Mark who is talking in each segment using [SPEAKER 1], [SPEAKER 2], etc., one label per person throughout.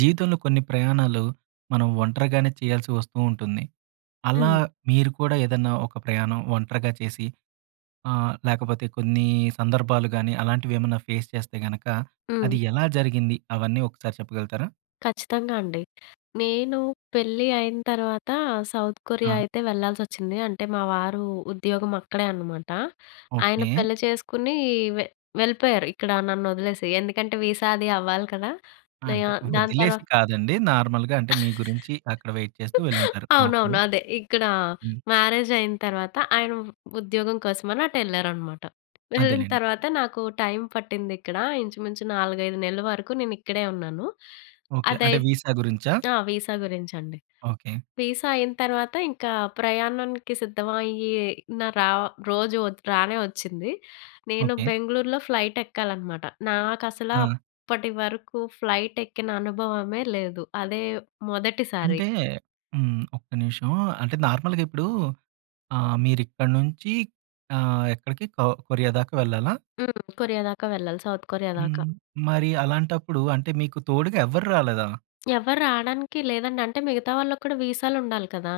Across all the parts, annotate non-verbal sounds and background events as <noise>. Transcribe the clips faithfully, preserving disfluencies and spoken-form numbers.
[SPEAKER 1] జీవితంలో కొన్ని ప్రయాణాలు, మనం ఒంటరిగానే చేయాల్సొస్తూ ఉంటుంది. అలా
[SPEAKER 2] హ్మ్.
[SPEAKER 1] మీరు కూడా ఏదైనా ఒక ప్రయాణం ఒంటరిగా చేసి, ఆహ్, లేకపోతే కొన్ని సందర్భాలు గాని, అలాంటివి ఏమన్నా ఫేస్ చేస్తే గనక,
[SPEAKER 2] హ్మ్.
[SPEAKER 1] అది ఎలా జరిగింది, అవన్నీ ఒకసారి చెప్పగలుగుతారా?
[SPEAKER 2] ఖచ్చితంగా అండి. నేను పెళ్లి అయిన తర్వాత, సౌత్ కొరియా
[SPEAKER 1] ఆ!
[SPEAKER 2] అయితే వెళ్లాల్సొచ్చింది. అంటే, మా వారు ఉద్యోగం అక్కడే అన్నమాట. ఆయన
[SPEAKER 1] ఓకే.
[SPEAKER 2] పెళ్లి చేసుకొని వెళ్ళిపోయారు. ఇక్కడ నన్ను వదిలేసి. ఎందుకంటే, వీసా అది అవ్వాలి కదా! నయా
[SPEAKER 1] అంటే
[SPEAKER 2] దాని
[SPEAKER 1] వదిలేసి
[SPEAKER 2] తర్వాత
[SPEAKER 1] కాదండి. నార్మల్‌గా అంటే, మీ గురించి అక్కడ వెయిట్ చేస్తూ
[SPEAKER 2] <chuckles>
[SPEAKER 1] వెళ్లుంటారు. ఓకే.
[SPEAKER 2] అవునవును అదే. ఇక్కడ
[SPEAKER 1] హ్మ్.
[SPEAKER 2] మ్యారేజ్ అయిన తర్వాత, ఆయన ఉద్యోగం కోసమని అటెళ్లారనమాట. వెళ్ళిన
[SPEAKER 1] అదేలెండి.
[SPEAKER 2] తర్వాత నాకు టైమ్ పట్టింది ఇక్కడ. ఇంచుమించు నాలుగైదు నెలల వరకు నేను ఇక్కడే ఉన్నాను.
[SPEAKER 1] ఓకే.
[SPEAKER 2] అదై
[SPEAKER 1] అంటే విసా గురించా?
[SPEAKER 2] ఆ! ఎ వీసా గురించి అండి.
[SPEAKER 1] ఓకే.
[SPEAKER 2] వీసా అయిన తర్వాత ఇంకా ప్రయాణానికి సిద్ధం అయ్యిన ర రోజు రానే వచ్చింది. నేను
[SPEAKER 1] ఓకే.
[SPEAKER 2] బెంగుళూరులో ఫ్లైట్ ఎక్కాలనమాట. నాకు అసలు
[SPEAKER 1] ఆ!
[SPEAKER 2] అప్పటివరకు ఫ్లైట్ ఎక్కిన అనుభవమే లేదు. అదే మొదటిసారి.
[SPEAKER 1] అంటే, హ్మ్. ఒక్క నిమిషం. అంటే నార్మల్‌గా ఇప్పుడు ఆహ్, మీరు ఇక్కడి నుంచి ఆహ్, ఎక్కడికి కొ కొరియా దాకా వెళ్లాలా?
[SPEAKER 2] హ్మ్. కొరియా దాకా వెళ్ళాలి. సౌత్ కొరియా దాకా.
[SPEAKER 1] హ్మ్. మరి అలాంటప్పుడు అంటే మీకు తోడుగా ఎవ్వరు రాలేదా?
[SPEAKER 2] ఎవరు రాడానికి లేదండి. అంటే మిగతా వాళ్ళకి కూడా వీసాలు ఉండాలి కదా!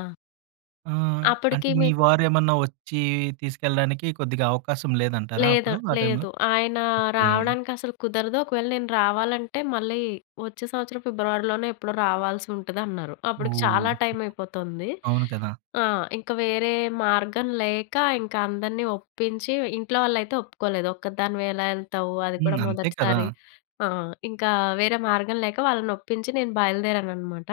[SPEAKER 1] ఆహ్, అంటే
[SPEAKER 2] అప్పటికి
[SPEAKER 1] మీ
[SPEAKER 2] మిక్
[SPEAKER 1] వారు ఏమన్నా ఒచ్చి తీసుకెళ్ళడానికి కొద్దిగా అవకాశం లేదంటారా
[SPEAKER 2] లేద
[SPEAKER 1] అప్పుడు ఆ టైమ్‌లో.
[SPEAKER 2] లేదు. ఆయన
[SPEAKER 1] ఓకె.
[SPEAKER 2] రావడానికి అసలు కుదరదు. "ఒకవేళ నేను రావాలంటే మళ్ళీ వచ్చే సంవత్సరం ఫిబ్రవరిలోనే ఎప్పుడో రావాల్సి ఉంటది" అన్నారు. అప్పటికి
[SPEAKER 1] ఓహ్!
[SPEAKER 2] చాలా టైమ్ అయిపోతుంది.
[SPEAKER 1] అవును. కదా!
[SPEAKER 2] ఆ! ఇంకా వేరే మార్గం లేక ఇంకా అందరిని ఒప్పించి. ఇంట్లో వాళ్ళు అయితే ఒప్పుకోలేదు. "ఒక్కదానివి ఎలా వెళ్తావు? అది
[SPEAKER 1] హ్మ్.
[SPEAKER 2] కూడా
[SPEAKER 1] అంతే కదా!
[SPEAKER 2] మొదటిసారి" ఆ! ఇంకా వేరే మార్గం లేక వాళ్ళని ఒప్పించి నేను బయలుదేరాను అన్నమాట.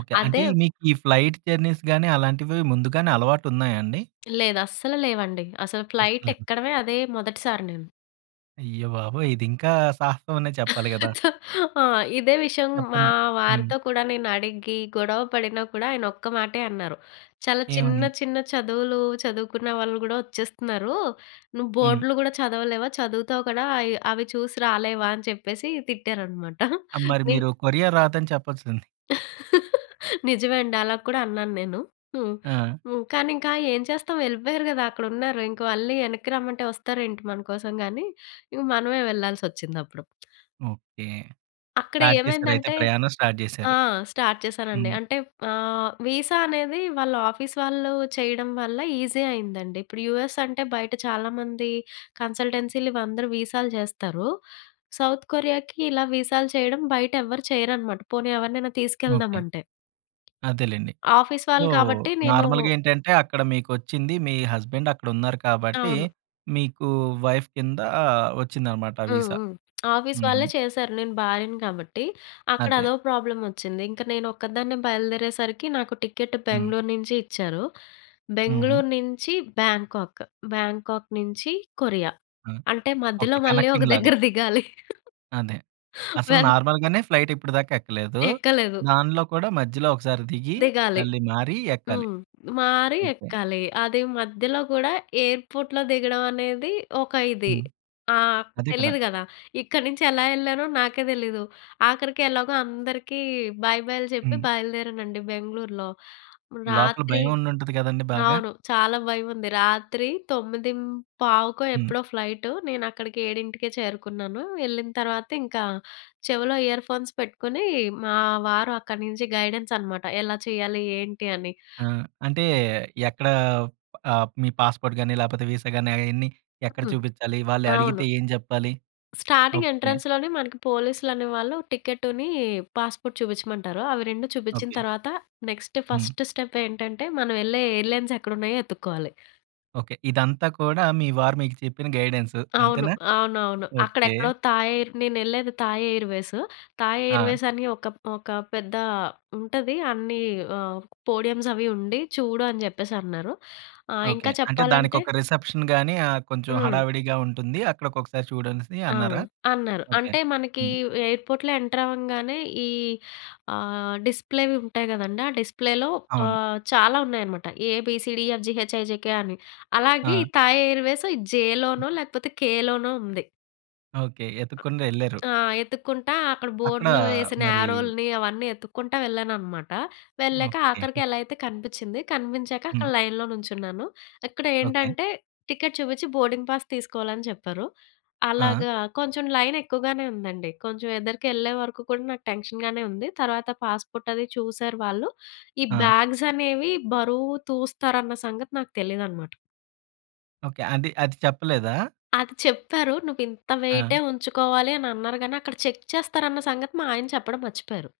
[SPEAKER 1] ఓకే. అంటే
[SPEAKER 2] అదే
[SPEAKER 1] ఇ మీకు ఈ ఫ్లయిట్ జర్నీస్‌గాని అలాంటివి ముందుగానే అలవాటు ఉన్నాయా అండి?
[SPEAKER 2] లేదు. అస్సల లేవండి. అసలు ఫ్లైట్ ఎక్కడడమే అదే మొదటిసారి నేను.
[SPEAKER 1] అయ్యో! బాబోయ్. ఇది ఇంకా సాహసం అనే చెప్పాలి గదా!
[SPEAKER 2] <laughs> ఆ! ఇదే విషయం మా
[SPEAKER 1] చెప్పండి. హ్మ్.
[SPEAKER 2] వారితో కూడా నేను అడిగి, గొడవ పడినా కూడా ఆయన ఒక్క మాటే అన్నారు, "చాలా చిన్న,
[SPEAKER 1] ఏమని?
[SPEAKER 2] చిన్న చదువులు చదువుకున్న వాళ్ళు గూడా ఒచ్చేస్తున్నారు. నువ్వు
[SPEAKER 1] హ్మ్.
[SPEAKER 2] బోర్డ్లు గూడా చదవలేవా చదువుతావు కదా! ఆహ్, అవి చూసి రాలేవా" అని చెప్పేసి తిట్టారనమాట.
[SPEAKER 1] ఆ! మరి
[SPEAKER 2] <chuckles> నె
[SPEAKER 1] మీరు కొరియా రాదని చెప్పొల్సింది.
[SPEAKER 2] <chuckles> నిజమే అండి. అలా కూడా అన్నాను నేను. హ్మ్.
[SPEAKER 1] ఆ!
[SPEAKER 2] హ్మ్. కానీ ఇంకా ఏం చేస్తాం. ఎళ్ళిపోయారు కదా! అక్కడ ఉన్నారు. ఇంకా మళ్ళీ వెనక్కి రమ్మంటే వస్తారెంటి మన కోసం గానీ. ఇంగ మనమే వెళ్ళాల్సి ఒచ్చింది అప్పుడు.
[SPEAKER 1] ఓకే.
[SPEAKER 2] అక్కడ
[SPEAKER 1] స్టార్ట్ చేసారు అయితే
[SPEAKER 2] ఏమైందంటే
[SPEAKER 1] ప్రయాణం స్టార్ట్
[SPEAKER 2] ఆ!
[SPEAKER 1] చేశారు.
[SPEAKER 2] స్టార్ట్ చేశానండి.
[SPEAKER 1] హ్మ్.
[SPEAKER 2] అంటే ఆహ్, వీసా అనేది వాళ్ళ ఆఫీస్ వాళ్ళు చేయడం వల్ల ఈజీ అయిందండి. ఇప్పుడు యూఎస్ అంటే బయట చాలామంది కన్సల్టెన్సీలు ఇవందరూ వీసాలు చేస్తారు. సౌత్ కొరియాకి ఇలా వీసాలు చేయడం బయట ఎవ్వరు చేయరనమాట. పోనీ ఎవరినైనా తీసుకెళ్దాం
[SPEAKER 1] ఓకే.
[SPEAKER 2] అంటే.
[SPEAKER 1] అదేలెండి.
[SPEAKER 2] ఆఫీస్
[SPEAKER 1] సో,
[SPEAKER 2] వాళ్ళు కాబట్టి నేను
[SPEAKER 1] నార్మల్‌గా ఏంటంటే, అక్కడ మీకు ఒచ్చింది. మీ హస్బేండ్ అక్కడ ఉన్నారు కాబట్టి
[SPEAKER 2] అవును.
[SPEAKER 1] మీకు వైఫ్ కింద వచ్చిందన్నమాట
[SPEAKER 2] హ్మ్.
[SPEAKER 1] వీసా.
[SPEAKER 2] హ్మ్. ఆఫీస్
[SPEAKER 1] హుహు.
[SPEAKER 2] వాళ్ళే చేసారు. నేను భార్యని కాబట్టి. అక్కడ
[SPEAKER 1] అదే.
[SPEAKER 2] అదో ప్రాబ్లమ్ ఒచ్చింది. ఇంక నేను ఒక్కదాన్నే బయలుదేరేసరికి నాకు టికెట్
[SPEAKER 1] హ్మ్.
[SPEAKER 2] బెంగుళూరు నుంచి ఇచ్చారు.
[SPEAKER 1] హుహు.
[SPEAKER 2] బెంగుళూరు నుంచి బ్యాంకాక్. బ్యాంకాక్ నుంచి కొరియా.
[SPEAKER 1] ఆ!
[SPEAKER 2] అంటే మధ్యలో
[SPEAKER 1] ఓకే.
[SPEAKER 2] మళ్ళీ ఒక
[SPEAKER 1] కనెక్టింగ్‌‌లాగా.
[SPEAKER 2] దగ్గర దిగాలి.
[SPEAKER 1] అదే. అసలు
[SPEAKER 2] వెల్
[SPEAKER 1] నార్మల్‌గానే ఫ్లైట్ ఇప్పటి దాకా ఎక్కలేదు.
[SPEAKER 2] ఎక్కలేదు.
[SPEAKER 1] దాంట్లో కూడా మధ్యలో ఒకసారి దిగి
[SPEAKER 2] దిగాలి.
[SPEAKER 1] మళ్ళీ మారి ఎక్కాలి.
[SPEAKER 2] హ్మ్. మారి
[SPEAKER 1] ఓకే.
[SPEAKER 2] ఎక్కాలి అది మధ్యలో గూడా ఎయిర్‌పోర్ట్‌లో దిగడం అనేది ఒక ఇది.
[SPEAKER 1] హ్మ్.
[SPEAKER 2] ఆ!
[SPEAKER 1] అదే కదా!
[SPEAKER 2] తెలీదు గదా! ఇక్కడి నుంచి ఎలా వెళ్ళానో నాకే తెలీదు. ఆఖరికి ఎలాగో అందరికి బై బైలు చెప్పి
[SPEAKER 1] హ్మ్.
[SPEAKER 2] బయలుదేరానండి బెంగుళూరులో.
[SPEAKER 1] లోపల
[SPEAKER 2] రాత్రి
[SPEAKER 1] భయం ఉండి ఉంటది కదండీ1 బాగా.
[SPEAKER 2] అవును. చాలా భయం ఉంది. రాత్రి తొమ్మిది పావుకో
[SPEAKER 1] హ్మ్.
[SPEAKER 2] ఎప్పుడో ఫ్లైట్ నేను అక్కడికి ఏడింటికే చేరుకున్నాను. వెళ్ళిన తర్వాత ఇంకా చెవిలో ఇయర్ ఫోన్స్ పెట్టుకొని మా వారు అక్కడి నుంచి గైడెన్స్ అన్నమాట. ఎలా చేయాలి. ఏంటి అని.
[SPEAKER 1] ఆ! అంటే, ఎక్కడ ఆహ్, మీ పాస్‌పోర్ట్ లేపోతే వీస గాని అయన్నీ ఎక్కడ
[SPEAKER 2] హ్మ్.
[SPEAKER 1] చూపించాలి? వాళ్ళు
[SPEAKER 2] అవును.
[SPEAKER 1] అడిగితే ఏం చెప్పాలి?
[SPEAKER 2] Starting
[SPEAKER 1] okay.
[SPEAKER 2] ఎంట్రన్స్‌లోనే మనకి పోలీస్‌లు అనే వాళ్ళు టికెట్‌ని పాస్‌పోర్ట్ చూపించమంటారు. అవి రెండు చూపించిన
[SPEAKER 1] ఓకే.
[SPEAKER 2] తరువాత నెక్స్ట్
[SPEAKER 1] హ్మ్.
[SPEAKER 2] ఫస్ట్ స్టెప్ ఏంటంటే, మనం వెళ్ళే ఎయిర్‌లైన్స్ ఎక్కడ ఉన్నాయో ఎతుక్కోవాలి.
[SPEAKER 1] ఓకే. ఇదంతా కూడా, మీ వారు మీకు చెప్పిన గైడెన్సు.
[SPEAKER 2] అవును.
[SPEAKER 1] అంతేనా?
[SPEAKER 2] అవునవును.
[SPEAKER 1] ఒకే.
[SPEAKER 2] అక్కడెక్కడో థాయ్ ఎయిర్ నేనెళ్ళేది థాయ్ ఎయిర్వేసు. థాయ్
[SPEAKER 1] ఆ!
[SPEAKER 2] ఎయిర్వేస్ అని ఒక ప్ ఒక పెద్దా ఉంటది. అన్నీ ఆహ్, పోడియమ్సవి ఉండి, చూడు అని జెప్పేసన్నారు. ఆహ్,
[SPEAKER 1] ఓకే.
[SPEAKER 2] ఇంకా
[SPEAKER 1] అంటే,
[SPEAKER 2] చెప్పాలంటే
[SPEAKER 1] దానికొక రిసెప్షన్‌ గానీ ఆహ్, కొంచం
[SPEAKER 2] హ్మ్.
[SPEAKER 1] హడావిడిగా ఉంటుంది, అక్కడొక్కొక్కసారి చూడనేసి
[SPEAKER 2] ఆ!
[SPEAKER 1] అన్నారా?
[SPEAKER 2] అన్నారు.
[SPEAKER 1] ఓకే.
[SPEAKER 2] అంటే, మనకీ
[SPEAKER 1] హ్మ్.
[SPEAKER 2] ఎయిర్‌పోర్ట్‌లో ఎంటరవ్వంగానే ఈ ఆహ్, డిస్‌ప్లేవి ఉంటాయి కదండ. ఆ డిస్‌ప్లేలో
[SPEAKER 1] అవును.
[SPEAKER 2] ఆహ్, చాలా ఉన్నాయనమాట. ఏబిసిడిఇఎఫ్ఐజేకే అని. అలాగే
[SPEAKER 1] ఆ!
[SPEAKER 2] ఈ థాయ్ ఎయిర్వేస్ జేలోనో లేకపోతే కేలోనో ఉంది.
[SPEAKER 1] ఓకే. యెతుక్కుంటా యెళ్లారు.
[SPEAKER 2] ఆ! యెతుక్కుంటా అక్కడ
[SPEAKER 1] అక్కడా
[SPEAKER 2] బోర్డులో వేసిన
[SPEAKER 1] మరీ
[SPEAKER 2] యారోలని, అవన్నీ యెతుక్కుంటా వెళ్ళాననమాట. వెళ్ళాక, ఆఖరికి
[SPEAKER 1] ఓకే.
[SPEAKER 2] ఎలా అయితే కనిపిచ్చింది. కనిపించాక
[SPEAKER 1] హ్మ్.
[SPEAKER 2] అక్కడ లైన్‌లో నుంచున్నాను.
[SPEAKER 1] ఓకే.
[SPEAKER 2] అక్కడేంటంటే, టికెట్ చూపిచ్చి, బోర్డింగ్ పాస్ తీసుకోవాలని చెప్పారు.
[SPEAKER 1] ఆ!
[SPEAKER 2] అలాగా కొంచం లైనెక్కువగానే ఉందండి. కొంచం ఎదరకెళ్ళే వరకు కూడా నాకు టెన్షగానే ఉంది. తర్వాత పాస్‌పోర్ట్ అది చూశారు వాళ్ళు. ఈ
[SPEAKER 1] ఆ!
[SPEAKER 2] బ్యాగ్సనేవి బరువు తూస్తారన్న సంగతి నాకు తెలియదనమాట.
[SPEAKER 1] ఓకే. అది అది చెప్పలేదా?
[SPEAKER 2] అది చెప్పారు. నువ్వింత
[SPEAKER 1] ఆ!
[SPEAKER 2] వెయిటే ఉంచుకోవాలి అని అన్నారు గానీ, అక్కడ చెక్ చేస్తారన్న సంగతి మా ఆయన చెప్పడం మర్చిపోయారు.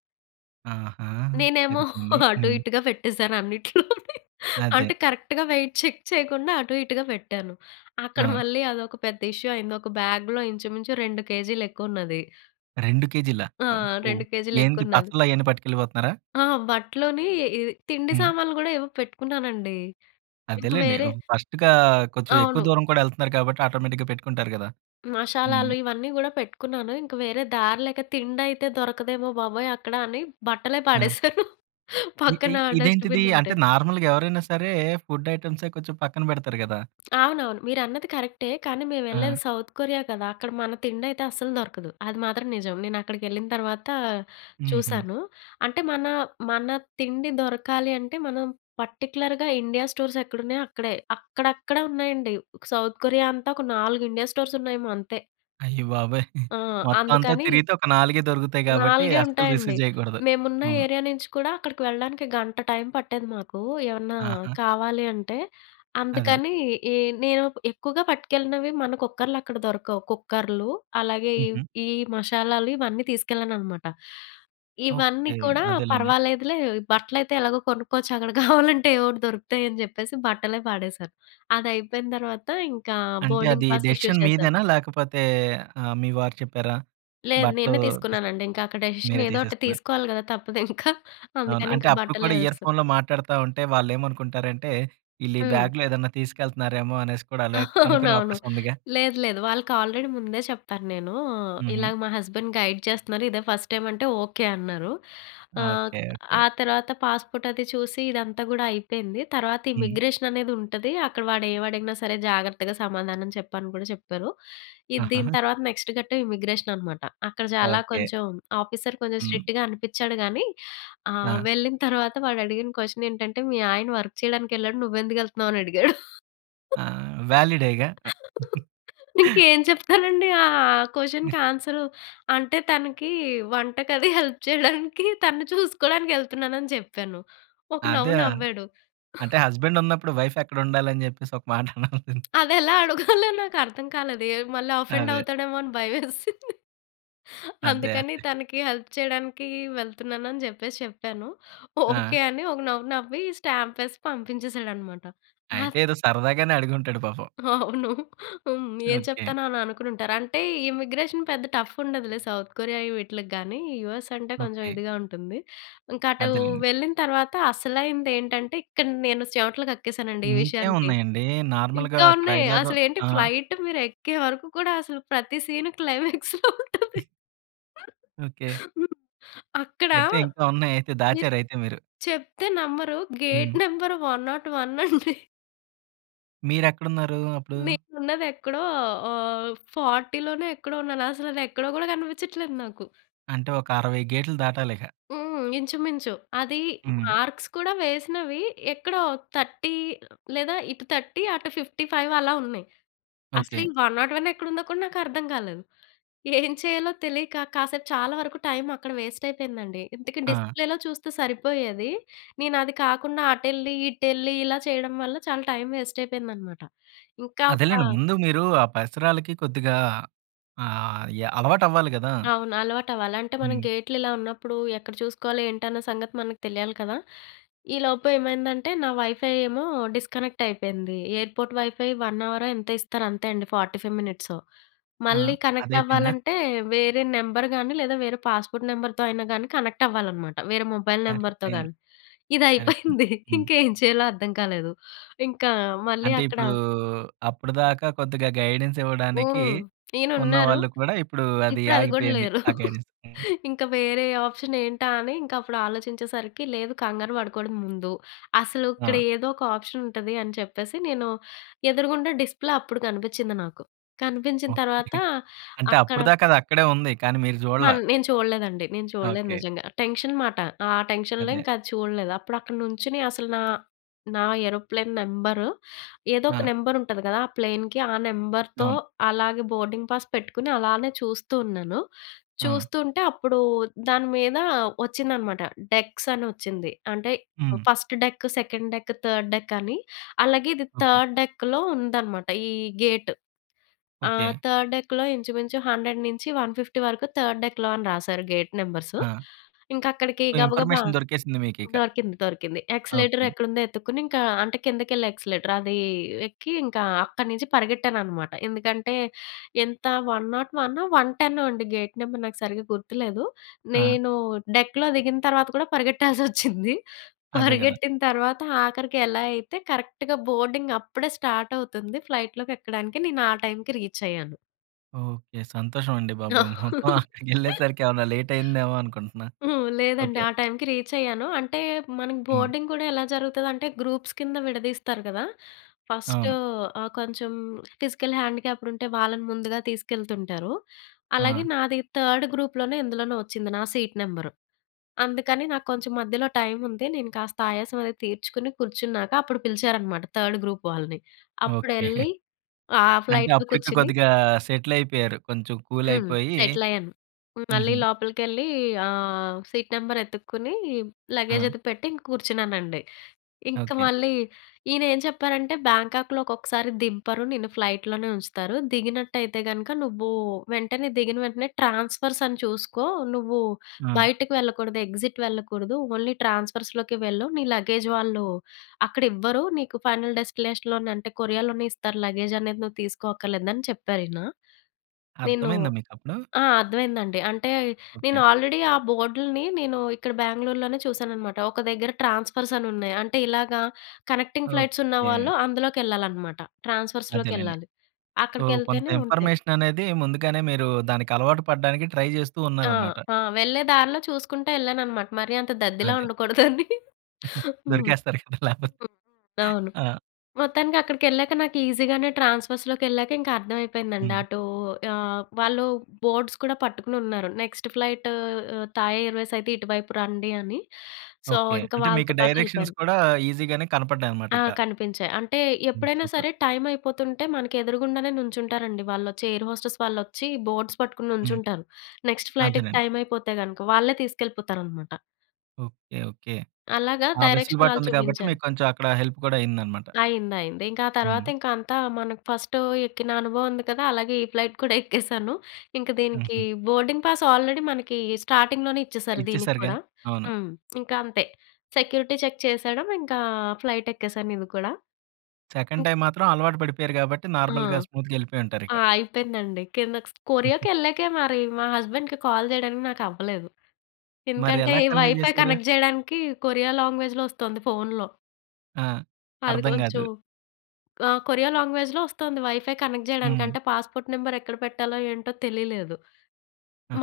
[SPEAKER 1] ఆహా!
[SPEAKER 2] నేనేమో
[SPEAKER 1] సరిపోయింది.
[SPEAKER 2] అటూ
[SPEAKER 1] హ్మ్.
[SPEAKER 2] ఇటుగా పెట్టేశాను అన్నిటిలోని.
[SPEAKER 1] అదే.
[SPEAKER 2] అంటే, కరక్ట్‌గా వెయిట్ చెక్ చెయ్యకుండా అటూ ఇటుగా పెట్టాను. అక్కడ
[SPEAKER 1] ఆ!
[SPEAKER 2] మళ్ళీ అదొక పెద్ద ఇష్యూ అయింది. ఒక బ్యాగ్‌‌లో ఇంచుమించు రెండు కేజీ‌లెక్కువున్నది.
[SPEAKER 1] రెండు కేజీ‌లా?
[SPEAKER 2] ఆ!
[SPEAKER 1] అబ్బో!
[SPEAKER 2] రెండు
[SPEAKER 1] ఏంది
[SPEAKER 2] కేజీలెక్కువున్నాను.
[SPEAKER 1] పచ్చలయన్నీ పట్టుకెళ్ళిపోతున్నారా?
[SPEAKER 2] ఆ! బట్టలోనీ, ఇది తిండి
[SPEAKER 1] హ్మ్.
[SPEAKER 2] సామాన్లు గూడా ఏవో పెట్టుకున్నానండి. ఇంక
[SPEAKER 1] అదేలేండి.
[SPEAKER 2] వేరే
[SPEAKER 1] ఒక్ ఫస్ట్‌గా కొంచం ఎక్కువ
[SPEAKER 2] అవును.
[SPEAKER 1] దూరం కూడా యెళ్తన్నారు కాబట్టి ఆటోమేటిక్‌గా పెట్టుకుంటారు గదా!
[SPEAKER 2] మషాలాలు
[SPEAKER 1] హ్మ్.
[SPEAKER 2] ఇవన్నీ గూడా పెట్టుకున్నాను. ఇంక వేరే దారి లేక, తిండి అయితే దొరకదేమో బాబోయ్ అక్కడ అని బట్టలే
[SPEAKER 1] ఆ!
[SPEAKER 2] పడేశాను,
[SPEAKER 1] ఇ ఇ
[SPEAKER 2] పక్కన
[SPEAKER 1] ఇదేంటిదీ? అంటే
[SPEAKER 2] డస్ట్‌బిన్నుంటే.
[SPEAKER 1] నార్మల్‌గా ఎవరైనా సరే ఫుడ్ ఐటెమ్సే కొంచుం పక్కన పెడతారు గదా!
[SPEAKER 2] అవునవును. మీరు అన్నది కరక్టే, కానీ
[SPEAKER 1] ఆ!
[SPEAKER 2] మేవెళ్ళేది సౌత్ కొరియా కదా! అక్కడ మన తిండయితే అస్సలు దొరకదు. అది మాత్రం నిజం. నేను అక్కడికెళ్ళిన తర్వాతా
[SPEAKER 1] హుహు.
[SPEAKER 2] చూశాను. అంటే, మనా మన తిండి దొరకాలి అంటే మనం పార్టిక్యులర్‌గా ఇండియా స్టోర్సెక్కడున్నాయో అక్కడే. అక్కడక్కడ ఉన్నాయండి. ఒక సౌత్ కొరియా అంతా ఒక నాలుగు ఇండియా స్టోర్సున్నాయేమో అంతే.
[SPEAKER 1] అయ్య బాబోయ్! <giggles>
[SPEAKER 2] ఆ!
[SPEAKER 1] మొత్తం అంతా
[SPEAKER 2] అందుకని
[SPEAKER 1] తిరిగితే ఒక నాలుగే దొరుకుతాయి గాబట్టీ
[SPEAKER 2] నాలుగే
[SPEAKER 1] అస్సలు రిస్కు
[SPEAKER 2] ఉంటాయండి.
[SPEAKER 1] చెయ్యకూడదు.
[SPEAKER 2] మేమున్న
[SPEAKER 1] అవును.
[SPEAKER 2] ఏరియా నించి కూడా అక్కడకు వెళ్ళడానికి గంట టైమ్ పట్టేది మాకూ, ఏమన్నా
[SPEAKER 1] ఆహా!
[SPEAKER 2] కావాలి అంటే.
[SPEAKER 1] అదే.
[SPEAKER 2] అందుకనీ ఈ నేను ఎక్కువుగా పట్టుకెళ్ళినవి మన కుక్కర్లక్కడ దొరకవు. కుక్కర్లు అలాగే, ఇ‌వ్
[SPEAKER 1] హుహు.
[SPEAKER 2] ఈ మషాలాలు ఇవన్నీ తీసుకెళ్ళాననమాట. ఇవన్నీ
[SPEAKER 1] ఓకే.
[SPEAKER 2] కూడా
[SPEAKER 1] అదేలేండి.
[SPEAKER 2] పర్వాలేదులే, బట్టలయితే ఎలాగో కొనుక్కోచ్చు, అక్కడ గావాలంటే <chuckles> ఏవొకటి దొరుకుతాయని చెప్పేసి బట్టలే పాడేశాను. అది అయిపోయిన తర్వాత ఇంకా
[SPEAKER 1] అంటే,
[SPEAKER 2] బోర్డింగ్
[SPEAKER 1] అదీ
[SPEAKER 2] పాస్ ఇష్యూ
[SPEAKER 1] డెసిషన్
[SPEAKER 2] చేశారు.
[SPEAKER 1] మీదేనా? లేకపోతే ఆహ్, మీ వారు చెప్పారా?
[SPEAKER 2] లేదు.
[SPEAKER 1] బట్టలూ
[SPEAKER 2] నేనే
[SPEAKER 1] తీస
[SPEAKER 2] తీసుకున్నానండి. ఇంకా అక్క డెసిషన్
[SPEAKER 1] మీరే
[SPEAKER 2] ఏదోటి
[SPEAKER 1] తీసేసుకున్నారు.
[SPEAKER 2] తీసుకోవాలి గదా! తప్పదింక. <chuckles>
[SPEAKER 1] అవును.
[SPEAKER 2] అందుకని
[SPEAKER 1] అంటే,
[SPEAKER 2] ఇంక
[SPEAKER 1] అప్పుడు
[SPEAKER 2] బట్టలే
[SPEAKER 1] కూడా ఇయర్
[SPEAKER 2] వేసా.
[SPEAKER 1] ఫోన్‌లో మాట్టాడతా ఉంటే, వాళ్ళేమనుకుంటారంటే, ఈళ్ళీ ఈ
[SPEAKER 2] హ్మ్.
[SPEAKER 1] బ్యాగ్‌లో ఏదన్నా తీసుకెళ్తున్నారేమో అనేసి కూడా అలా
[SPEAKER 2] <chuckles>
[SPEAKER 1] అనుకునే
[SPEAKER 2] అవునవును.
[SPEAKER 1] అవకాశం ఉందిగా?
[SPEAKER 2] లేదు, లేదు. వాళ్ళకాల్రెడీ ముందే చెప్తాను నేనూ,
[SPEAKER 1] హుహు.
[SPEAKER 2] ఇలాగ మా హస్బెండ్ గైడ్ చేస్తన్నారు. ఇదే ఫస్ట్ టైమంటే, ఓకే అన్నారు.
[SPEAKER 1] ఆ!
[SPEAKER 2] ఆహ్,
[SPEAKER 1] ఓకే. ఓకే.
[SPEAKER 2] ఆ తర్వాత పాస్‌పోర్టది చూసి ఇదంతా గూడా అయిపోయింది. తర్వాత
[SPEAKER 1] హ్మ్.
[SPEAKER 2] ఇమ్మిగ్రేషననేదుంటది, అక్కడ వాడేమడిగినా సరే జాగ్రత్తగా సమాధానం చెప్పు అని కూడా చెప్పారు. ఇది దీని
[SPEAKER 1] ఆహాహా!
[SPEAKER 2] తర్వాత నెక్స్ట్ గట్టం ఇమ్మిగ్రేషననమాట. అక్కడ చాలా
[SPEAKER 1] ఓకే.
[SPEAKER 2] కొంచం ఆఫీసర్ కొంచం
[SPEAKER 1] హ్మ్.
[SPEAKER 2] స్ట్రిక్ట్‌గా అనిపిచ్చాడు గానీ, ఆహ్
[SPEAKER 1] ఆ!
[SPEAKER 2] వెళ్ళిన తర్వాత వాడడిగిన క్వషనేంటంటే, మీ ఆయన వర్క్ చెయ్యడానికెళ్ళాడు, నువ్వెందుకెళ్తన్నావనడిగాడు. <chuckles>
[SPEAKER 1] ఆహ్, వ్యాలిడేగా? హ్మ్. <chuckles>
[SPEAKER 2] ఇంకేం చెప్తానండి ఆహ్, ఆ కొషన్‌కి ఆన్సరు. అంటే, తనకీ వంటకది హెల్ప్ చెయ్యడానికి, తనని చూసుకోడానికి యెళ్తున్నానని చెప్పాను. ఒక
[SPEAKER 1] అదే.
[SPEAKER 2] నవ్వు
[SPEAKER 1] ఆహ్,
[SPEAKER 2] నవ్వాడు.
[SPEAKER 1] అంటే, హస్బెండున్నప్పుడు వైఫెక్కడుండాలని చెప్పేసి ఒక మాట అనాల్సింది.
[SPEAKER 2] అదెలా అడుగాలో నాకర్ధం కాలేదు. ఏవ్ మళ్ళా
[SPEAKER 1] అదే.
[SPEAKER 2] ఆఫెండవుతాడేమో అని భయమేసింది.
[SPEAKER 1] అంతే.
[SPEAKER 2] అందుకని
[SPEAKER 1] అదే.
[SPEAKER 2] తనకి హెల్ప్ చెయ్యడానికీ వెళ్తున్నానని చెప్పేసి చెప్పాను.
[SPEAKER 1] ఆ!
[SPEAKER 2] ఓకే <chuckles> అని ఒక నవ్వు నవ్వి స్టాంప్ వేసి పంపించేశాడనమాట. ఆత్
[SPEAKER 1] అయితే ఏదో సరదాగానే అడిగుంటాడు పాపం.
[SPEAKER 2] <chuckles> అవును. హ్మ్. ఏం
[SPEAKER 1] ఓకే.
[SPEAKER 2] చెప్తానో అని అనుకొనుంటారు. అంటే, ఇమ్మిగ్రేషన్ పెద్ద టఫ్ఫుండదులే సౌత్ కొరియా ఇవ్విట్లకి గానీ, యూఎస్ అంటే కొంచం
[SPEAKER 1] ఓకే.
[SPEAKER 2] ఇదిగా ఉంటుంది. ఇంక అటూ
[SPEAKER 1] ఆదే‌లేం‌డి.
[SPEAKER 2] వెళ్ళిన తర్వాత అసలైందేంటంటే, ఇక్కడ నేను చెమట్లు కక్కేసానండి ఈ విషయానికి.
[SPEAKER 1] ఇంకేమున్నాయండి? నార్మల్‌గా
[SPEAKER 2] ఇంకా
[SPEAKER 1] అక్కడ
[SPEAKER 2] ఉన్నాయి.
[SPEAKER 1] ఎలాగో
[SPEAKER 2] అసలేంటి
[SPEAKER 1] ఆ!
[SPEAKER 2] ఫ్లైట్ మీరెక్కే వరకు కూడా అసలు ప్రతి సీను క్లైమాక్స్‌లా ఉంటది.
[SPEAKER 1] ఓకే.
[SPEAKER 2] హ్మ్. అక్కడ,
[SPEAKER 1] అయితే, ఇంకా ఉన్నాయయితే
[SPEAKER 2] మీరు
[SPEAKER 1] దాచారయితే మీరు.
[SPEAKER 2] చెప్తే నమ్మరు, గేట్
[SPEAKER 1] హ్మ్.
[SPEAKER 2] నంబర్ వన్ నాట్ వన్ అండి.
[SPEAKER 1] మీరు ఎక్కడున్నారు అప్పుడు?
[SPEAKER 2] నేనున్నది ఎక్కడో ఆ ఫార్టీలోనో ఎక్కడో ఉన్నాను. అసలది ఎక్కడో కూడా కనిపించట్లేదు నాకు.
[SPEAKER 1] అంటే ఒక అరవై గేట్లు దాటాలిక.
[SPEAKER 2] హ్మ్. ఇంచుమించు. అది
[SPEAKER 1] హ్మ్.
[SPEAKER 2] మార్క్స్ కూడా వేసినవి, ఎక్కడో థర్టీ లేదా ఇటు థర్టీ అటు ఫిఫ్టీ ఫైవ్ అలా ఉన్నాయి. అసలు
[SPEAKER 1] ఓకే.
[SPEAKER 2] ఈ వన్ నాట్ వన్ ఎక్కడ ఉందో కూడా నాకర్థం కాలేదు. ఏం చేయాలో తెలియక, కాసేపు చాలా వరకు టైమ్ అక్కడ వేస్ట్ అయిపోయిందండి. ఇంతకి
[SPEAKER 1] ఆ!
[SPEAKER 2] డిస్‌ప్లే‌లో చూస్తే సరిపోయేది. నేను అది కాకుండా అటెళ్ళి, ఇటెళ్లి ఇలా చేయడం వల్ల చాలా టైమ్ వేస్ట్ అయిపోయిందనమాట. ఇంకా ఒక
[SPEAKER 1] అదేలెండి. ముందు మీరు ఆ పరిసరాలకి కొద్దిగా ఆహ్, యాహ్! అలవాటు అవ్వాలి కదా!
[SPEAKER 2] అవును అలవాటు అవ్వాలి. అంటే మనం
[SPEAKER 1] హ్మ్.
[SPEAKER 2] గేట్లు ఇలా ఉన్నప్పుడు ఎక్కడ చూసుకోవాలి, ఏంటి అన్న సంగతి మనకు తెలియాలి కదా! ఈలోపు ఏమైందంటే, నా వైఫై ఏమో డిస్కనెక్ట్ అయిపోయింది. ఎయిర్పోర్ట్ వైఫై వన్ అవర్ ఎంత ఇస్తారో అంతే అండి. Forty five minutes.
[SPEAKER 1] ఆ!
[SPEAKER 2] మళ్ళీ కనెక్ట్
[SPEAKER 1] అదైపోయిందా?
[SPEAKER 2] అవ్వాలంటే వేరే నెంబర్ గాని, లేదా వేరే పాస్పోర్ట్ నెంబర్‌తో అయినా కానీ కనెక్ట్ అవ్వాలన్నమాట. వేరే మొబైల్ నెంబర్‌తో
[SPEAKER 1] సరిపోయింది.
[SPEAKER 2] కాని. ఇది
[SPEAKER 1] సరిపో
[SPEAKER 2] అయిపోయింది. <chuckles>
[SPEAKER 1] హ్మ్.
[SPEAKER 2] ఇంకా ఏం చేయాలో అర్థం కాలేదు. ఇంకా మళ్ళీ
[SPEAKER 1] అంటే
[SPEAKER 2] అక్కడ
[SPEAKER 1] ఇప్పుడు, అప్పటిదాకా కొద్దిగా గైడెన్స్ ఇవ్వడానికి
[SPEAKER 2] హ్మ్. ఈయన ఉన్నారు.
[SPEAKER 1] ఉన్నవాళ్ళు కూడా ఇప్పుడు అది
[SPEAKER 2] ఇప్పుడు అది కూడా
[SPEAKER 1] ఆగిపోయింది
[SPEAKER 2] లేరు.
[SPEAKER 1] ఆ
[SPEAKER 2] <chuckles>
[SPEAKER 1] గైడెన్స్. హ్మ్.
[SPEAKER 2] ఇంకా వేరే ఆప్షన్ ఏంటా అని ఇంకా అప్పుడు ఆలోచించేసరికి, లేదు కంగారు పడుకూడదు ముందు. అసలు ఇక్కడ
[SPEAKER 1] ఆ!
[SPEAKER 2] ఏదో ఒక ఆప్షన్ ఉంటదని చెప్పేసి, నేను ఎదురుగుండా డిస్‌ప్లే అప్పుడు కనిపించింది నాకు. కనిపించిన
[SPEAKER 1] ఓకే.
[SPEAKER 2] తర్వాత
[SPEAKER 1] అంటే
[SPEAKER 2] అక్కడ
[SPEAKER 1] అప్పుడు దాకా అది అక్కడే ఉంది. కానీ మీరు చూడలా.
[SPEAKER 2] నేను చూడలేదండి, నేను చూడలేదు.
[SPEAKER 1] ఓకే.
[SPEAKER 2] నిజంగా. టెన్షన్ మాట. ఆ టెన్షన్‌లో
[SPEAKER 1] అదే.
[SPEAKER 2] ఇంకా అది చూడలేదు. అప్పుడు అక్కడ నుంచొని అసలు నా నా ఏరోప్లేన్ నంబర్, ఏదో ఒక
[SPEAKER 1] ఆ!
[SPEAKER 2] నంబర్ ఉంటది కదా! ఆ ప్లేన్‌కి. ఆ నంబర్‌తో
[SPEAKER 1] అవును.
[SPEAKER 2] అలాగే బోర్డింగ్ పాస్ పెట్టుకొని అలానే చూస్తూ ఉన్నాను.
[SPEAKER 1] ఆ!
[SPEAKER 2] చూస్తూ ఉంటే అప్పుడు దాని మీద వచ్చిందనమాట, డెక్స్ అని వచ్చింది. అంటే
[SPEAKER 1] హ్మ్.
[SPEAKER 2] First deck, second deck, third deck అని. అలాగే ఇది
[SPEAKER 1] ఓకే.
[SPEAKER 2] థర్డ్ డెక్‌లో ఉందన్నమాట. ఈ గేట్. ఆ!
[SPEAKER 1] ఓకే.
[SPEAKER 2] థర్డ్ డెక్‌లో ఇంచుమించు హండ్రెడ్ నుంచి వన్ ఫిఫ్టీ వరకు థర్డ్ డెక్‌లో అని రాసారు గేట్ నంబర్స్.
[SPEAKER 1] ఆ!
[SPEAKER 2] ఇంకా అక్కడికి గబగబా
[SPEAKER 1] ఇన్ఫర్మేషన్ దొరికేసింది మీకిక.
[SPEAKER 2] దొరికింది దొరికింది. Accelerator
[SPEAKER 1] okay.
[SPEAKER 2] ఎక్కడుందో వెతుక్కొని, ఇంకా అంటే కిందకెల్లే యాక్సిలరేటర్ అది ఎక్కి, ఇంకా అక్కడి నుంచి పరిగెట్టానన్నమాట. ఎందుకంటే, ఎంత వన్ నోట్ వనో వన్ టెన్ అండి గేట్ నంబర్. నాకు సరిగ్గా గుర్తులేదు.
[SPEAKER 1] ఆ!
[SPEAKER 2] నేను డెక్‌లో దిగిన తరువాత కూడా పరిగెట్టాల్సి వచ్చింది. <chuckles>
[SPEAKER 1] అదే కదా!
[SPEAKER 2] పరిగెట్టిన తర్వాత ఆఖరికి ఎలా అయితే కరెక్ట్‌గా బోర్డింగ్ అప్పుడే స్టార్ట్ అవుతుంది ఫ్లైట్ లోకి ఎక్కడానికి. నేను ఆ టైమ్‌కి రీచ్ అయ్యాను.
[SPEAKER 1] ఓకే. సంతోషం అండి బాబు. మొత్తం
[SPEAKER 2] <laughs>
[SPEAKER 1] అక్కడికెళ్ళేసరికి ఏమైనా లేటయిందేమో అనుకుంటున్నా.
[SPEAKER 2] హుహు! లేదండి.
[SPEAKER 1] ఓకే.
[SPEAKER 2] ఆ టైమ్‌కి రీచ్ అయ్యాను. అంటే, మనకి
[SPEAKER 1] హ్మ్.
[SPEAKER 2] బోర్డింగ్ కూడా ఎలా జరుగుతదంటే, గ్రూప్స్ కింద విడదీస్తారు కదా! ఫస్టూ
[SPEAKER 1] అవును.
[SPEAKER 2] ఆహ్, కొంచెం ఫిజికల్ హ్యాండిక్యాప్డ్ ఉంటే వాళ్ళని ముందుగా తీసుకెళ్తుంటారు. అలాగే
[SPEAKER 1] ఆ!
[SPEAKER 2] నాది థర్డ్ గ్రూప్‌ లోనే ఇందులో‌నో వచ్చింది నా సీట్ నెంబరు. అందుకని నాకు కొంచెం మధ్యలో టైం ఉంది. నేను కాస్త ఆయాసం అది తీర్చుకుని కూర్చున్నాక, అప్పుడు పిలిచారన్నమాట థర్డ్ గ్రూప్ వాళ్ళని. అప్పుడు
[SPEAKER 1] ఓకే.
[SPEAKER 2] ఎళ్లి ఆ
[SPEAKER 1] అంటే,
[SPEAKER 2] ఫ్లైట్‌లో
[SPEAKER 1] అప్పటికి
[SPEAKER 2] కూర్చుని
[SPEAKER 1] కొద్దిగా సెటిల్ అయిపోయారు. కొంచెం కూల్
[SPEAKER 2] హ్మ్.
[SPEAKER 1] అయిపోయి
[SPEAKER 2] సెటిల్ అయ్యాను. మళ్ళీ
[SPEAKER 1] హుహు.
[SPEAKER 2] లోపలికెళ్ళి ఆహ్, సీట్ నెంబర్ ఎతుక్కొని లగేజ్
[SPEAKER 1] ఆ!
[SPEAKER 2] అది పెట్టి కూర్చున్నానండి. ఇంకా
[SPEAKER 1] ఓకే.
[SPEAKER 2] మళ్ళీ ఈయన ఏం చెప్పారంటే, "బ్యాంకాక్‌లో ఒకొక్కసారి దింపరు, నిన్ను ఫ్లైట్‌ లోనే ఉంచుతారు. దిగినట్టయితే గనుక నువ్వు వెంటనే, దిగిన వెంటనే, ట్రాన్స్‌ఫర్స్ అని చూసుకో, నువ్వు
[SPEAKER 1] ఆ!
[SPEAKER 2] బయటకెళ్ళకూడదు. ఎగ్జిట్ వెళ్ళకూడదు. ఓన్లీ ట్రాన్స్‌ఫర్స్‌ లోకే వెళ్ళు, నీ లగేజ్ వాళ్ళు అక్కడ ఇవ్వరు. నీకు ఫైనల్ డెస్టినేషన్‌‌ లోనే అంటే, కొరియాలోనే ఇస్తారు. లగేజ్ అనేది నువ్వు తీసుకోక్కర్లేదు" అని చెప్పారు ఈయన. నేను
[SPEAKER 1] అర్థమయిందా మీకప్పుడు?
[SPEAKER 2] ఆ! అర్థమైందండి. అంటే, నేను
[SPEAKER 1] ఓకే.
[SPEAKER 2] ఆల్రెడీ ఆ బోర్డ్‌ లని నేను ఇక్కడ బెంగుళూరు‌లోనే చూసానన్నమాట. ఒక దగ్గర ట్రాన్స్‌ఫర్స్ అని ఉన్నాయి. అంటే, ఇలాగ కనెక్టింగ్ ఫ్లైట్స్
[SPEAKER 1] ఓకే.
[SPEAKER 2] ఉన్నవాళ్ళు అందులోకెళ్ళాలన్నమాట.
[SPEAKER 1] అదేలేండి.
[SPEAKER 2] ట్రాన్స్‌ఫర్స్‌లోకెళ్ళాలి.
[SPEAKER 1] సో, కొంత
[SPEAKER 2] అక్కడికెళ్తేనే ఉంటాయి.
[SPEAKER 1] ఇన్ఫర్మేషన్ అనేది ముందుగానే మీరు దానికి అలవాటు పడడానికి ట్రై
[SPEAKER 2] ఆ!
[SPEAKER 1] చేస్తూన్నారన్నమాట.
[SPEAKER 2] ఆ! వెళ్ళే దారిలో చూసుకుంటా ఏళ్ళానన్నమాట. మరి అంత దద్దిలా
[SPEAKER 1] అదే.
[SPEAKER 2] ఉండకూడదని. హ్మ్.
[SPEAKER 1] దొరికేస్తారు కదా! లేకపో
[SPEAKER 2] హ్మ్. అవును.
[SPEAKER 1] ఆ!
[SPEAKER 2] మొత్తానికి అక్కడికెళ్ళాక నాకు ఈజీ గానే ట్రాన్స్‌ఫర్స్‌లోకెళ్ళాక ఇంకా అర్థమైపోయిందండి.
[SPEAKER 1] హ్మ్.
[SPEAKER 2] అటు ఆహ్, వాళ్ళు బోర్డ్స్ కూడా పట్టుకుని ఉన్నారు. నెక్స్ట్ ఫ్లైటు థాయ్ ఎయిర్వేస్ అయితే ఇటువైపు రండి అని. So,
[SPEAKER 1] okay.
[SPEAKER 2] ఇంక
[SPEAKER 1] అంటే, మీకు
[SPEAKER 2] వాళ్ళతో పాటు
[SPEAKER 1] డైరెక్షన్స్
[SPEAKER 2] ఎళ్ళిపోయాను.
[SPEAKER 1] కూడా ఈజీ‌ గానే కనపడ్డాయన్నమాట
[SPEAKER 2] ఆ!
[SPEAKER 1] ఇక.
[SPEAKER 2] కనిపించాయి. అంటే
[SPEAKER 1] హ్మ్.
[SPEAKER 2] ఎప్పుడైనా
[SPEAKER 1] సూపర్.
[SPEAKER 2] సరే, టైమ్ అయిపోతుంటే, మనకి ఎదురుగుండానే నుంచుంటారండి. వాళ్లొచ్చి ఎయిర్ హోస్టెస్ వాళ్లొచ్చి, బోర్డ్స్ పట్టుకొని
[SPEAKER 1] హ్మ్.
[SPEAKER 2] నుంచుంటారు. నెక్స్ట్ ఫ్లైట్‌కి
[SPEAKER 1] అంతేనండి.
[SPEAKER 2] టైమ్ అయిపోతే గనుక, వాళ్ళే తీసుకెళ్ళిపోతారన్నమాట.
[SPEAKER 1] ఓకే. ఓకే.
[SPEAKER 2] అలాగా
[SPEAKER 1] ఆ
[SPEAKER 2] డైరెక్షన్
[SPEAKER 1] వెసులుబాటు
[SPEAKER 2] వాళ్ళు
[SPEAKER 1] ఉంది కాబట్టి
[SPEAKER 2] చూబించారు.
[SPEAKER 1] మీకు కొంచెం అక్కడ హెల్ప్ గూడా అయిందనమాట.
[SPEAKER 2] అయింది. అయింది. ఇంకా ఆ తర్వాత
[SPEAKER 1] హ్మ్.
[SPEAKER 2] ఇంకా అంతా మనకి ఫస్ట్ ఎక్కిన అనుభవం ఉంది కదా! అలాగే ఈ ఫ్లయిట్ కూడా <chuckles> ఎక్కేశాను. ఇంక దీనికి
[SPEAKER 1] హుహు.
[SPEAKER 2] బోర్డింగ్ పాస్ ఆల్రెడీ మనకి స్టార్టింగ్‌లోనే ఇచ్చేశారు దీనికి
[SPEAKER 1] ఇచ్చేసారుగా.
[SPEAKER 2] కూడా.
[SPEAKER 1] అవును.
[SPEAKER 2] హ్మ్. ఇంక అంతే. సెక్యూరిటీ చెక్ చేసేయడం ఇంకా ఫ్లయిట్ ఎక్కేశాను ఇది కూడా.
[SPEAKER 1] సెకండ్ టైమ్ మాత్రం అలవాటు పడిపోయారు గాబట్టి
[SPEAKER 2] ఆ!
[SPEAKER 1] నార్మల్‌‌గా స్మూత్‌గా యెళ్ళిపోయి ఉంటారిక.
[SPEAKER 2] ఆ! అయిపేందండి. కింద క్స్
[SPEAKER 1] హుహు.
[SPEAKER 2] కొరియాకెళ్ళాకే మరి మా హస్బండ్‌కి కాల్ చేయడానికి నాకు అవ్వలేదు.
[SPEAKER 1] మరి
[SPEAKER 2] ఎందుకంటే
[SPEAKER 1] ఎలా కన్‌వే
[SPEAKER 2] వైఫై
[SPEAKER 1] జేసారు?
[SPEAKER 2] కనెక్ట్ జేయడానికి కొరియా లాంగ్వేజ్‌లో వస్తుంది ఫోన్‌లో.
[SPEAKER 1] ఆ!
[SPEAKER 2] అది
[SPEAKER 1] అర్థం
[SPEAKER 2] కొంచెం
[SPEAKER 1] గాదు.
[SPEAKER 2] ఆ! కొరియా లాంగ్వేజ్‌లో వస్తుంది వైఫై కనెక్ట్ జేయడానికి
[SPEAKER 1] హ్మ్.
[SPEAKER 2] అంటే, పాస్‌పోర్ట్ నంబర్ ఎక్కడ పెట్టాలో ఏంటో తెలీలేదు.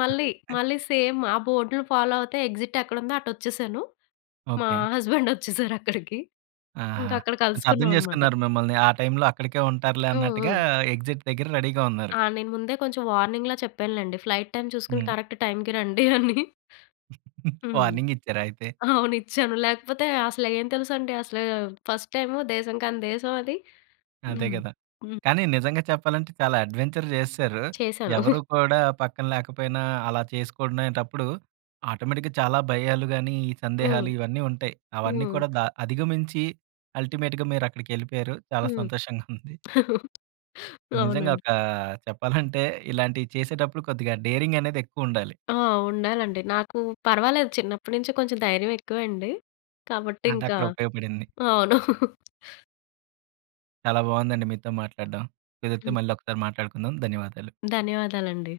[SPEAKER 2] మళ్ళీ మళ్ళీ సేమ్ ఆ బోర్డ్‌లు ఫాలో అవుతే ఎగ్జిట్ ఎక్కడుందో అటు వచ్చేశాను. మా
[SPEAKER 1] ఓకే.
[SPEAKER 2] <chuckles> హస్బండ్ వచ్చేసారు అక్కడికి. ఇంక
[SPEAKER 1] ఆహా!
[SPEAKER 2] అక్కడ
[SPEAKER 1] కొంచెం అర్థం
[SPEAKER 2] కలుసుకున్నామనమాట.
[SPEAKER 1] జేసుకున్నారు మిమ్మల్ని. ఆ టైమ్‌లో అక్కడికే ఉంటారులే
[SPEAKER 2] హ్మ్.
[SPEAKER 1] అన్నట్టుగా
[SPEAKER 2] హ్మ్.
[SPEAKER 1] ఎగ్జిట్ దగ్గర రెడీగా ఉన్నారు.
[SPEAKER 2] ఆ! నేను ముందే కొంచెం వార్నింగ్‌లా చెప్పాను లెండి ఫ్లయిట్ టైమ్ చూసుకొని
[SPEAKER 1] హ్మ్.
[SPEAKER 2] కరెక్ట్ <chuckles> టైమ్‌కి రండి అని.
[SPEAKER 1] <giggles>
[SPEAKER 2] హ్మ్.
[SPEAKER 1] వార్నింగ్ ఇచ్చారా అయితే?
[SPEAKER 2] అవును. ఇచ్చాను లేకపోతే అసలు ఏం తెలుసంటే, అసలు ఫస్ట్ టైమ్ దేశం కానీ దేశం అది.
[SPEAKER 1] అదే
[SPEAKER 2] హ్మ్.
[SPEAKER 1] గదా!
[SPEAKER 2] హ్మ్.
[SPEAKER 1] కానీ నిజంగా చెప్పాలంటే, చాలా అడ్‌వెంచర్ చేస్సారు.
[SPEAKER 2] చేశాను.
[SPEAKER 1] ఎవరు
[SPEAKER 2] <chuckles>
[SPEAKER 1] కూడా పక్కన లేకపోయినా అలా చేసుకునేటప్పుడు ఆటోమేటిక్‌గా చాలా భయాలు గాని, ఈ
[SPEAKER 2] హ్మ్.
[SPEAKER 1] సందేహాలు ఇవన్నీ ఉంటాయి. అవన్నీ
[SPEAKER 2] హ్మ్.
[SPEAKER 1] కూడా ద అధిగమించి అల్టిమేట్‌గా మీరు అక్కడికెళ్ళిపోయారు చాలా
[SPEAKER 2] హ్మ్.
[SPEAKER 1] సంతోషంగా ఉంది.
[SPEAKER 2] <chuckles>
[SPEAKER 1] నిజంగా
[SPEAKER 2] అవునండి.
[SPEAKER 1] ఒక చెప్పాలంటే, ఇలాంటియి చేసేటప్పుడు కొద్దిగా డేరింగ్ అనేది ఎక్కువ ఉండాలి.
[SPEAKER 2] ఆ! ఉండాలండి. నాకు పర్వాలేదు చిన్నప్పటినుంచి కొంచెం ధైర్యం ఎక్కువే అండి. కాబట్టి
[SPEAKER 1] అది
[SPEAKER 2] ఇంక
[SPEAKER 1] అక్కడ ఉపయోగపడింది.
[SPEAKER 2] అవును. <giggles>
[SPEAKER 1] చాలా బాగుందండి మీతో మాట్లాడడం. కుదిరితే
[SPEAKER 2] హ్మ్.
[SPEAKER 1] మళ్ళీ ఒకసారి మాట్లాడుకుందాం. ధన్యవాదాలు.
[SPEAKER 2] ధన్యవాదాలండి.